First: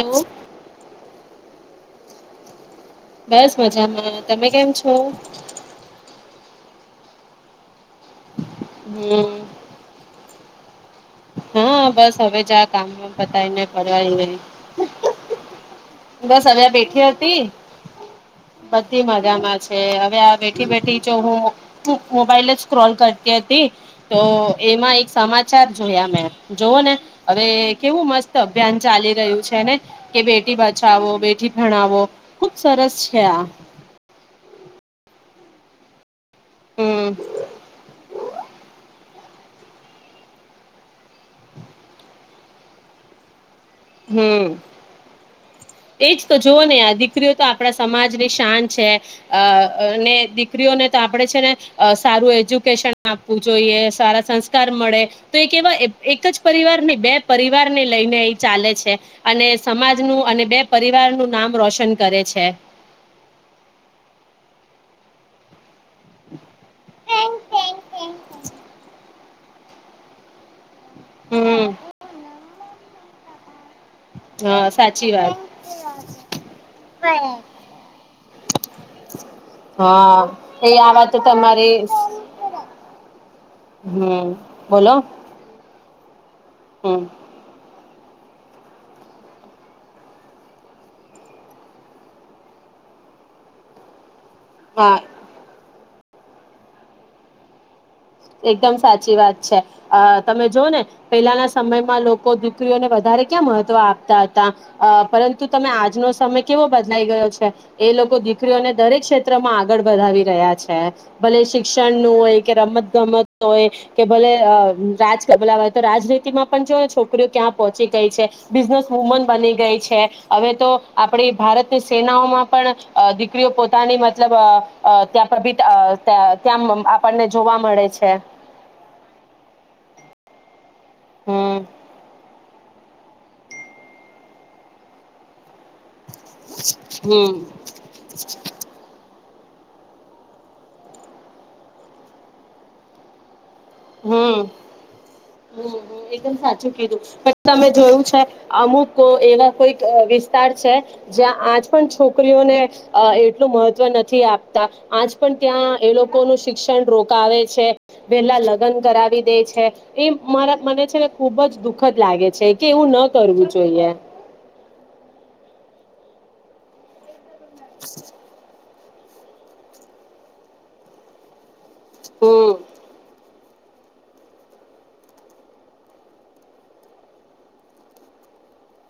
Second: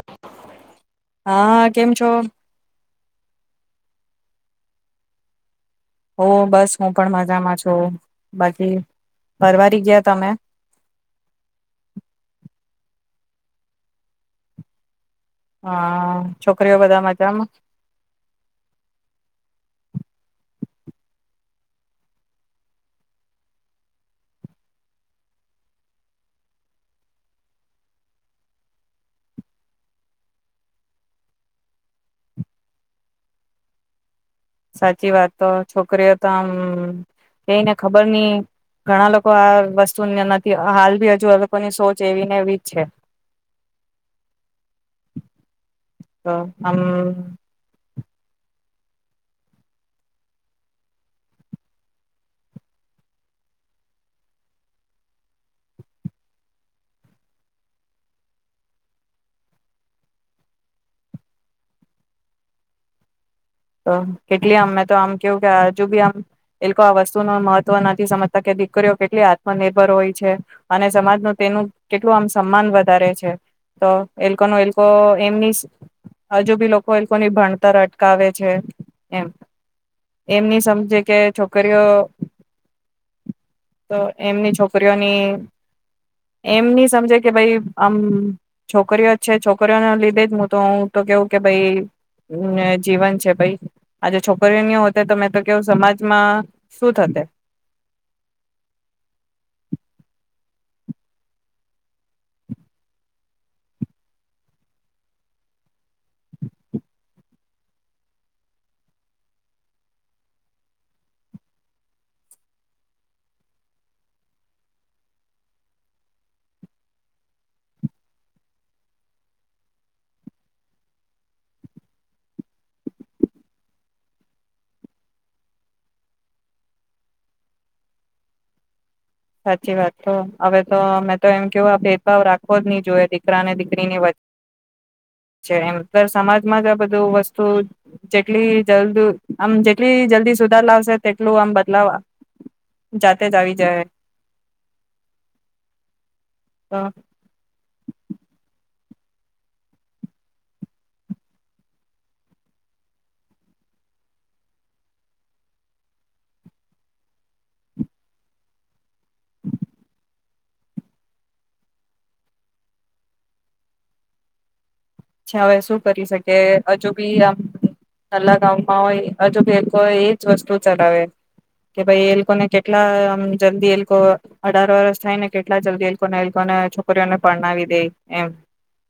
Hello હા. કેમ છો? બસ મજામાં. તમે કેમ છો? હો બસ. હું પણ મજામાં છું. બાકી, હમ પરવારી ગયા તમે? હા. બસ હવે જા કામ વામ પતાવીને પરવારી ગયે અ - બસ હવે છોકરીઓ બધા બેઠી હતી. મજામાં બધી મજામાં છે હ બેઠી-બેઠી જો હું મોબાઈલ જ સ્ક્રોલ કરતી હતી. તો એમાં એક સમાચાર જોયા, મેં જોવ ને હવે કેવું મસ્ત અભિયાન ચાલી રહ્યું છે, ને કે બેટી બાજુ બચાવો, બેઠી ભણાવો ખુબ સરસ છે આ. સાચી વાત. તો છોકરીઓ તમ હમ કઈને ખબર ની ઘણા લોકો આ વસ્તુને નથી, હાલ ભી હજુ લોકોની સોચ એવી ને એવી જ છે. હમ્મ એજ તો જોવો ને આ દીકરીઓ તો આપણા સમાજની શાન છે. અ ને દીકરીઓને તો આપણે છે ને સારું એજ્યુકેશન આપવું જોઈએ, સારા સંસ્કાર મળે, તો એ કેવા અપ એક જ પરિવાર નહી બે પરિવારને લઈને એ ચાલે છે. અને સમાજનું અને બે પરિવાર નું નામ રોશન કરે છે. તો કેટલી આમ મે તો આમ કેવું કે હજુ ભી આમ એ લોકો આ વસ્તુ ન મહત્વ નથી સમજતા. કે દીકરીઓ કેટલી આત્મનિભર હોય છે. અને સમાજ ન તેનું હમ કેટલું આમ સન્માન વધારે છે. [inaudible] તો એ લોકો નો હા એ લોકો સાચી એમની વાત હજુ બી લોકો એ લોકોની ભણતર અટકાવે છે એમ હા એમની એ આ સમજે વાત તો કે તમારી છોકરીઓ તો હમ એમની બોલો છોકરીઓની એમની હમ સમજે કે ભાઈ આમ છોકરીઓ જ છે છોકરીઓને લીધે જ હું તો હું તો કેવું કે ભાઈ જીવન છે ભાઈ આજે છોક કરીની હા હોતે તો મે તો કઉં સમાજ મા શું થતે એકદમ સાચી વાત છે અ તમે જોઓ ને પેલાના સમયમાં લોકો દીકરીઓને વધારે ક્યાં મહત્વ આપતા હતા અ પરંતુ તમે આજનો સમય કેવો બદલાઈ ગયો છે એ લોકો દીકરીઓને દરેક ક્ષેત્રમાં આગળ વધાવી રહ્યા છે ભલે શિક્ષણનું હોય કે રમત ગમ્મતનો હોય કે ભલે અહ રાજ કલા હોય તો રાજનીતિમાં પણ જો છોકરીઓ ક્યાં પહોંચી ગઈ છે બિઝનેસ વુમન બની ગઈ છે હવે તો આપડી ભારતની સેનાઓમાં પણ અ દીકરીઓ પોતાની મતલબ અ ત્યાં પ્રભી ત્યાં અહ આપણને જોવા મળે છે. સાચી વાત તો અવે તો મેં તો એમ હમ કેવ આ ભેદભાવ રાખ ખવો જ નહી જોઈએ દીકરાને દીકરીની વ છે એમ સમાજમાં જ આ બધું હમ વસ્તુ જેટલી જલ્દ આમ જેટલી જલ્દી સુધાર લાવશે તેટલું આમ બદલાવવા જાતે જ આવી જાય હમ હ એકદમ સાચું તો કીધું પણ તમે જોયું છે અમુક કો એવા કોઈક અ વિસ્તાર છે જ્યાં આજ પણ છોકરીઓને અ એટલું મહત્વ નથી આપતા આજ પણ ત્યાં એ લોકોનુ શિક્ષણ રોકાવે છે વેલા લ ગન કરાવ વી દે છે એ મારા મને છે ને ખુબ જ દુઃખદ લાગે છે કે એવું ના કરવું જોઈએ. અછા હવે શું કરી શકે હજુ બી આમ કલાક આવુ હોય હજુ બી કોઈ એજ વસ્તુ ચલાવે કે ભાઈ એ લોકોને હમ કેટલા આમ જલ્દી એલકો અઢાર વર્ષ થાય ને કેટલા જલ્દી એલકોને એલકોને છોકરીઓને પરણાવી દેય એમ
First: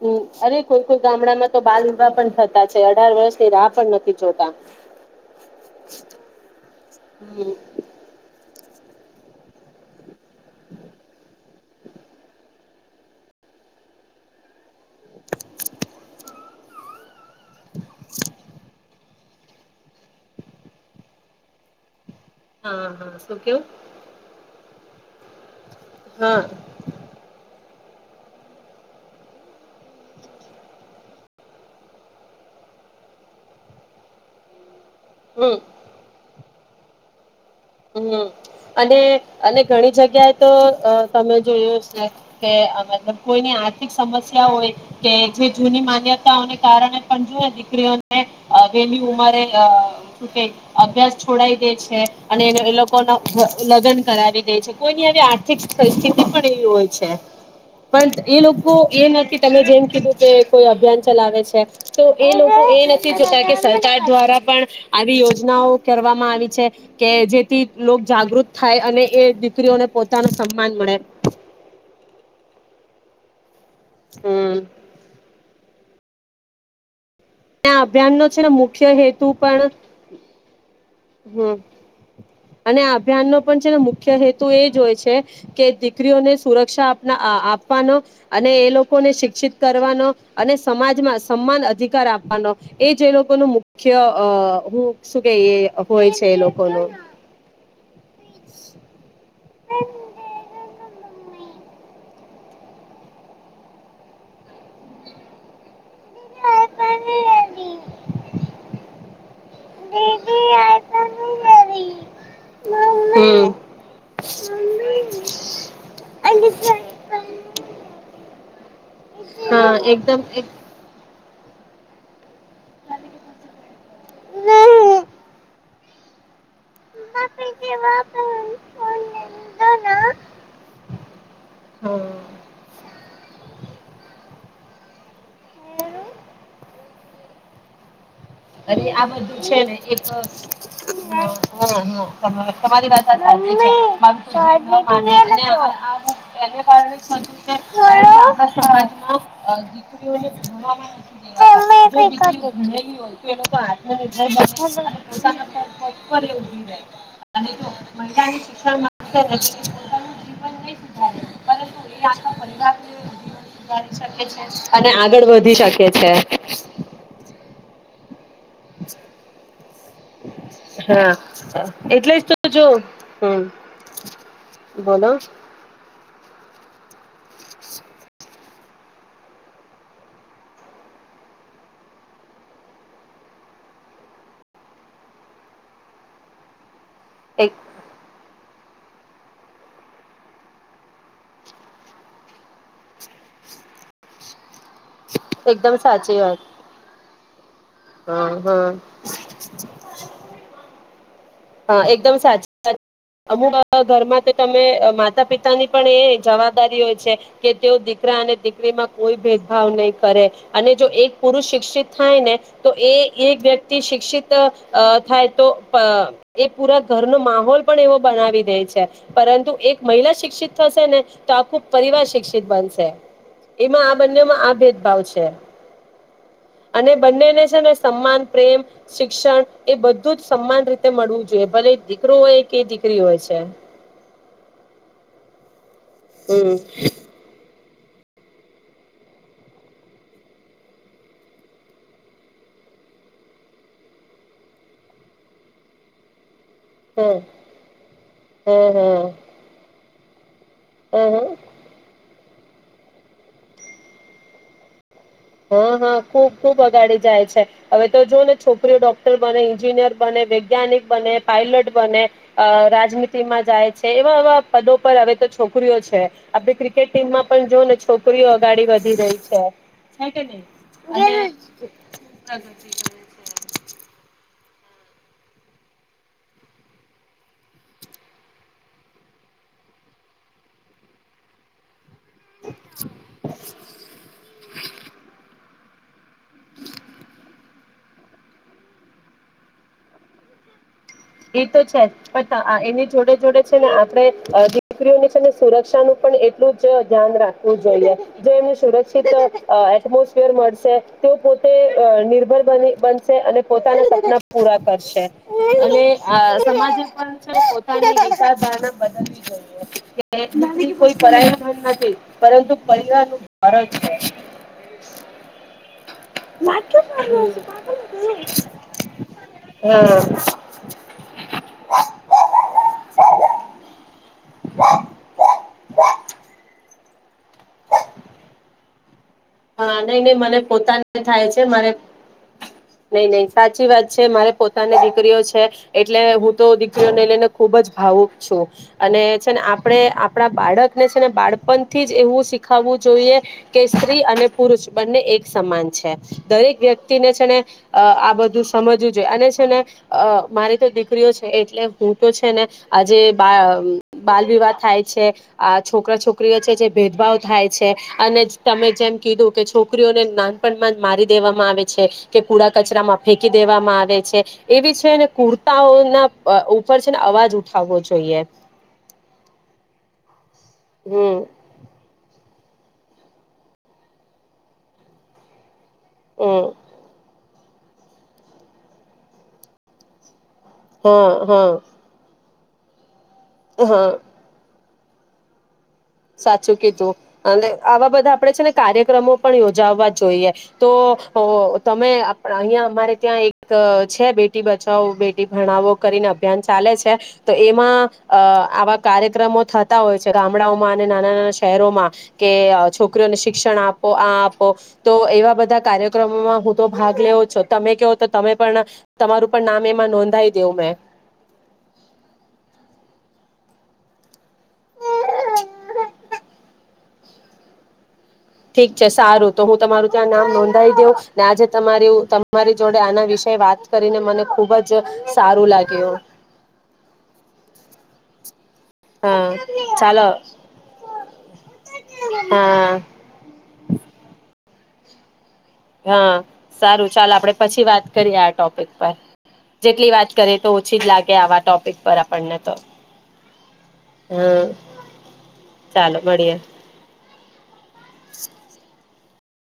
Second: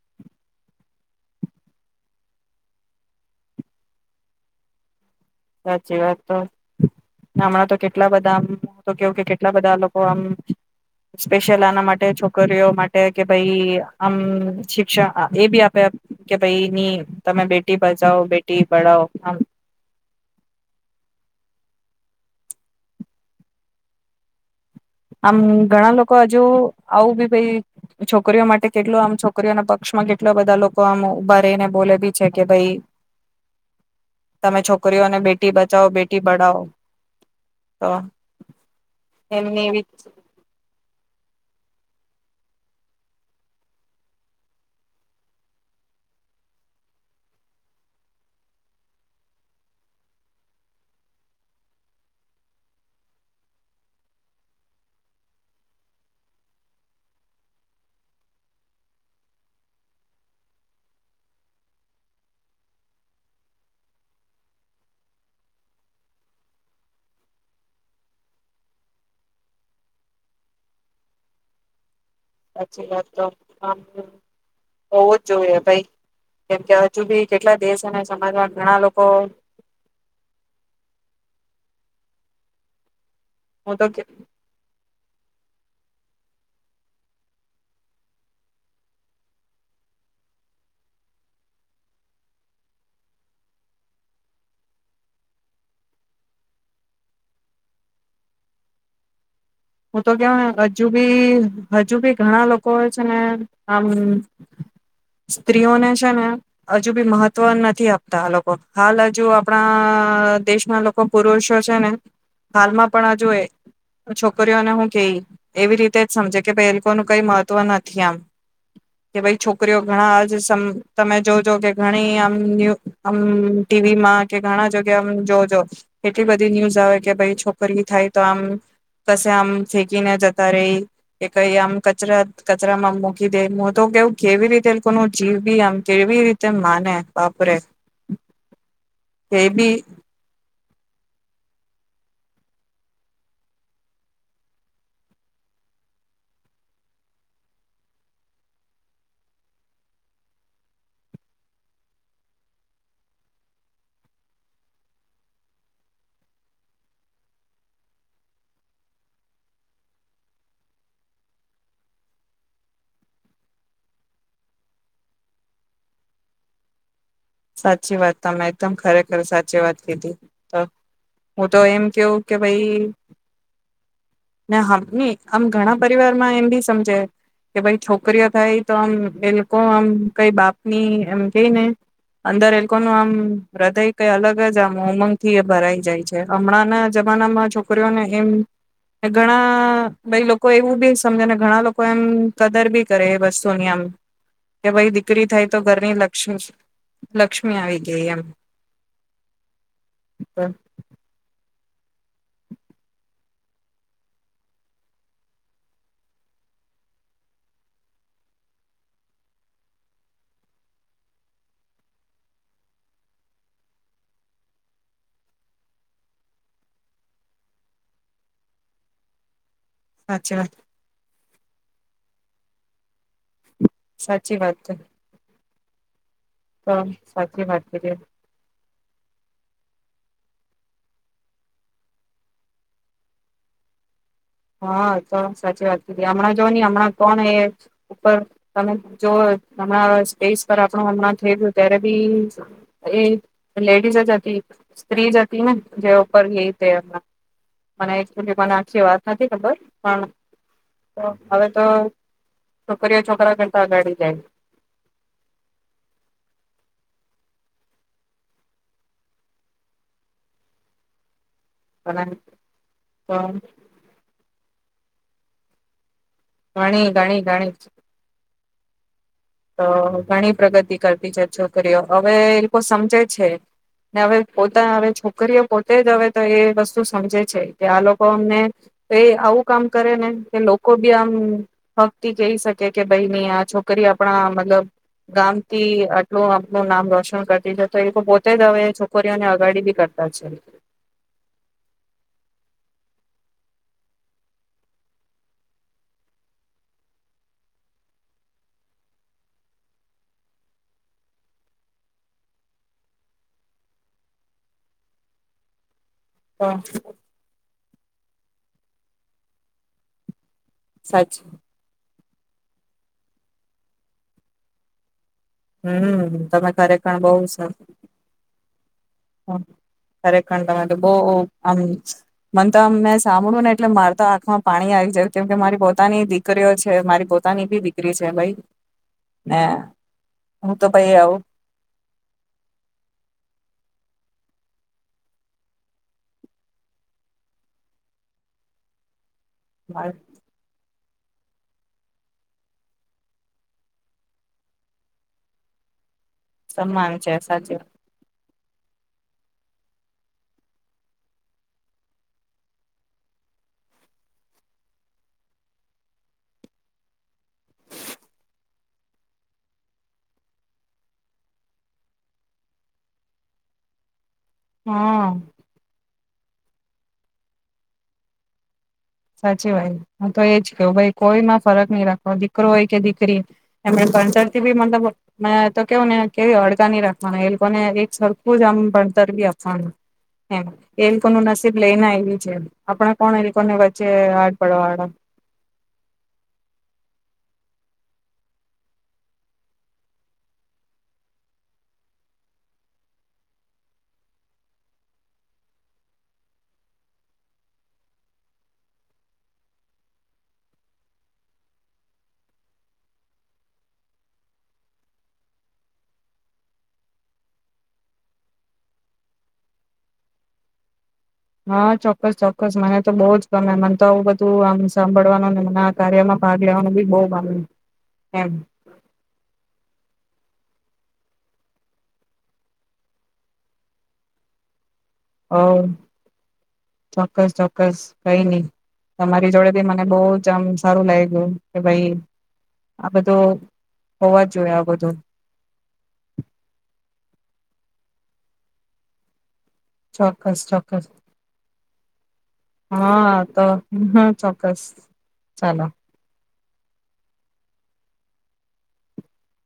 હમ્મ અરે કોઈ કોઈ ગામડામાં તો બાલ વિવાહ પણ થતા છે અઢાર વર્ષની રાહ પણ નથી જોતા સાચી વાત તો હમ હમણાં તો કેટલા બધા તો કેવું કે કેટલા બધા લોકો આમ સ્પેશિયલ આના માટે છોકરીઓ માટે કે ભાઈ આમ શિક્ષા એ બી આપે કે ભાઈની તમે બેટી બચાઓ બેટી પઢાઓ [inaudible] હા હા શું કેવ આમ ઘણા લોકો હજુ આવું બી ભાઈ છોકરીઓ માટે કેટલો આમ છોકરીઓના પક્ષમાં કેટલા બધા લોકો આમ ઉભા રહીને બોલે બી છે કે ભાઈ તમે છોક છોકરીઓને બેટી બચાવો બેટી પઢાવો તો હું અને અને એમની એવી જગ્યાએ તો તમે જોયું છે કે મતલબ કોઈની આર્થિક સમસ્યા હોય કે જે જૂની માન્યતાઓને કારણે પણ જોુ દીકરીઓને વેલી ઉંમરે ક અભ્યાસ છોડઈ દે છે અને એ લોકો લગ્ન કરાવી દે છે કોઈની આ આર્થિક પરિસ્થિતિ પણ એવી હોય છે પણ એ લોકો એ નથી તમે જેમ કીધું કે કોઈ અભિયાન ચલાવે છે તો એ લોકો એ નથી જોતા કે સરકાર દ્વારા પણ આવી યોજનાઓ કરવામાં આવી છે કે જેથી લોક જાગૃત થાય અને એ દીકરીઓને પોતાનું સન્માન મળે સાચી વાત તો હમ હોવ જ જોઈએ ભાઈ કેમ ક્યાં જુ ભી કેટલા આ દેશ અને અભિયાન નો છે સમાજમાં ને ઘણા મુખ્ય લોકો હેતુ પણ હમ અને આપ અભ્યાન નનો પણ છે હું ને તો મુખ્ય હેતુ એ જ હોય છે કે દીકરીઓને સુરક્ષાના આપવાનો અને એ લોકોને શિક્ષિત કરવાનો અને સમાજમાં સમાન અધિકાર આપવાનો એજ એ લોકો ન મુખ્ય હું શું કે હોય છે એ લોકોનો બ હું તો કેવાય હજુ બી હજુ બી ઘણા લોકો છે ને આમ સ્ત્રીઓને ને હજુ બી મહત્વ નથી આપતા આ લોકો હાલ હ જોુ આપણા દેશના લોકો પૂર વર્ષો છે ને હાલમાં પણ આ જોય હમ છોક છ હું કે એવી રીતે જ સમજે કે ભ એ લોકોનું કઈ મહત્વ નથી આમ કે ભ છો હા છોક એકદમ ઘણાજ એક તમે જોજો કે ઘણી આમ ન આમ ટીવીમાં કે ઘણા જગ્યા આમ જોજો એટલી બધી ન્યૂઝ આવે કે ભાઈ છોકરી થાય તો આમ મ ફેકીને જતા રહી, કે કઈ આમ હા કચરા કચરામાં મૂકી દે હ તો કેવું ઘેવી એ રીતે લોકોનું જીવ બી આમ કેવી રીતે માને, બાપરે. અરે આ બધું એ છે બી ને એક હ હરી [unintelligible] લોકો આત્મનર્ભર બન શિક્ષ જ એ પરવાર જધારીકે છે અને આગળ વધી શકે છે [unintelligible] સાચી વાત. તમે એકદમ ખરેખર સાચી વાત ખેતી. હા હું તો એમ એટલે કું જ કે તો જો ભાઈ, હમ ન બોલો આમ ઘણા પરિવારમાં એમ ભી સમજે કે ભાઈ છોકરીઓ થાય તો આમ એ લોકો આમ કઈ બાપની એમ જઈ ને અંદર એ લોકોનું આમ હૃદય કઈ અલગ જ આમ ઉમંગ થી એ ભરાઈ જાય છે હમણાં જમાના માં એક છોકરીઓને એમ ઘણા ભાઈ લોકો એવું બી સમજે ને ઘણા લોકો એમ કદર બી કરે એ વસ્તુની આમ. કે ભાઈ દીકરી થાય તો ઘરની લક્ષ્મી. લક્ષ હમ હમ. હા એકદમ સાચી અમુ ઘરમાં તો તમે માતા પિતાની પણ એ જવાબદારી હોય છે, કે તેઓ દીકરા અને દીકરીમાં કોઈ ભેદભાવ નહીં કરે, અને જો એક પુરુષ શિક્ષિત થાય ને, તો એ એક વ્યક્તિ શિક્ષિત થાય તો એ પૂરા ઘરનો માહોલ પણ એવો બનાવી દે છે, પરંતુ એક મહિલા સાચી શિક્ષિત વાત થશે ને, તો ખૂબ પરિવાર શિક્ષિત બનસે. એમાં આ સાચી બંનેમાં આ વાત ભેદભાવ છે. તો અને બંનેને સાચી છે વાત ને કરી સમાન પ્રેમ શિક્ષણ, એ બધું જ સમાન રીતે મળવું જોઈએ ભલે દીકરો એ કે દીકરી હોય છે. હા તો સાચી વાત. હમણાં જો હમ નહ હમણાં કોણ એ ઉપર તમે જો હમણાં સ્પેસ પર આપણું હમણાં થઈ ગયું ત્યારે બી, એ લેડીઝ જ હતી, સ્ત્રી જ હતી ને જે ઉપર મ હા મને એક મને હા આખી હા વાત હાજ ખબર. હ. હા ઓ હા હવે તો છોકરીઓ છોકરા કરતા આગાડી જાય. હા હા ખુબ ખુબ અગાડી જાય છે, હવે તો જો ને છોકરીઓ ડોક્ટર બને ન્જિનિયર બને વૈજ્ઞાનિક બને પાયલટ બને જાય તો રાજનીતિમાં જાય છે એવા એવા પદો પર હવે તો છોકરીઓ છે. આપે ઘણી ક્રિકેટ ઘણી ટીમમાં પણ જો ને છોકરીઓ અગાડી વધ રઈ હ. ઘણી પ્રગતિ કરતી છે, છોકરીઓ હવે એ લોકો પ્રગતિ કરે સમજે છે. હવે પોતા હવે છોકરીઓ પોતે જ હવે તો એ વસ્તુ સમજે છે, કે આ લોકો અમને એ આવું કામ કરે ને કે લોકો બી આમ કહી શકે કે ભાઈની આ છોકરી આપ મતલબ ગામ થી આટલું આપું નામ રોશન કરતી છે, તો એ લોકો પોતે હવે છોકરીઓને અગાડી બી કરતા છે. એ તો છે એની જોડે જોડે છે, ને આપણે દીકરીઓની છે ને સુરક્ષાનું પણ એટલું જ ધ્યાન રાખવું જોઈએ, જો એમને સુરક્ષિત એટમોસ્ફિયર મળશે, તે પોતે નિર્ભર બનશે અને પોતાના સપના પૂરા કરશે, અને અ તો સામાજિક ની વિચાર ધારણા બદલવી જોઈએ. બેટી કોય સાચી પરાયો ધન નથી. પરંતુ પરિવાર નું ભારત છે. હમ તમે ખરેખર બહુ સ હમ્મ હા ખરેખર તમે તો બવ હું ઓ ઓ આમ મન તો આમ મેં સાંભળ્યું ને એટલે મારતા આંખમાં પાણી આવી જાય કેમ કે મારી પોતાની દીકરીઓ છે. મારી પોતાની બી દીકરી છે, ભાઈ ને હા નઈ નહી મને હું તો ભાઈ પોતાને આવું થાય છે, મારે નઈ નહી સાચી વાત છે મારે પોતાની દીકરીઓ છે, એટલે હું તો દીકરીઓને લઈને ખુબ જ ભાવુક છું અને છે, આપડે મારું આપણા બાળક ને બાળપણ થી જ એવું શીખાવવું જોઈએ, કે સ્ત્રી અને પુરુષ બંને એક સમાન છે. દરેક સન્માન વ્યક્તિને છે, ને સાચી વાત. આ બધું સમજવું જોઈએ અને છે ને અ મારી તો દીકરીઓ છે. એટલે હું તો છે ને આ જે બા બાલ વિવાહ થાય છે, આ છોકરા છોકરીઓ છે જે ભેદભાવ થાય છે અને તમે જેમ કીધું કે છોકરીઓને નાનપણમાં જ મારી દેવામાં આવે છે, કે કુડા કચરામાં ફેંકી દેવામાં આવે છે. એવી છે ને હા કુર્તાઓના ઉપર છે, ને અવાજ ઉઠાવવો જોઈએ. સાચી વાત તો એજ કેહવું ભાઈ હમ કોઈમાં ફરક નહીં, રાખવા દીકરો હોય કે દીકરી એમ ભસરથી બી મતલબ તો કેવું ને કેવી હમ હળગા નહી, રાખવાના અનેને એક સરખું જ આમ ભણતરવી આપનું એમ એલ હા કોનું હા નસીબ લઈને આવ્યું છે, આપણા કોણ એ કો પે હા આડ પડવા હા સાચું કીધું અને આવા બધા આપડે છે, ને કાર્યક્રમો પણ યોજાવા જોઈએ તો તમે અહિયાં અમારે ત્યાં એક છે બેટી બચાવો બેટી ભણાવો કરીને અભિયાન ચાલે છે, તો એમાં આવા કાર્યક્રમો થતા હોય છે, ગામડાઓ નાના નાના શહેરોમાં કે છોકરીઓને શિક્ષણ આપો આ આપો તો એવા બધા કાર્યક્રમોમાં હું તો ભાગ લેવ છ તમે કહો તો તમે પણ તમારું પણ નામ એમાં નોંધાઈ દેવું મેં હા, ચોક્કસ ચોક્કસ મને તો બહુ જ ગમે મને તો આવું બધું આમ સાંભળવાનું ને મ કાર્યમાં ભાગ લેવાનું બી બહ ગમે એમ ઠીક છે સારું તો હું તમારું ત્યા નામ નોંધાવ દવ ને આજે તમારી તમારી જોડે આના વિષ વાત કરીને મને ખુબ જ ઓ સારું લાગ્યું ચોક્કસ ચોક્કસ કઈ ની તમારી જોડે હા ભી મને બો ચાલો જ આમ સારું લાગ ગયું કે ભાઈ હા આ બધું હોવા જ જોએ બધુ હા સારું ચાલ આપડે પછી વાત કરીએ આ ટોપિક પર જેટલી વાત કરીએ ચોક્કસ તો ઓછી જ ચોક્કસ લાગે આવા ટોપિક પર આપણને તો હા તો હા હમ ચોક્કસ ચાલો મળીએ [inaudible]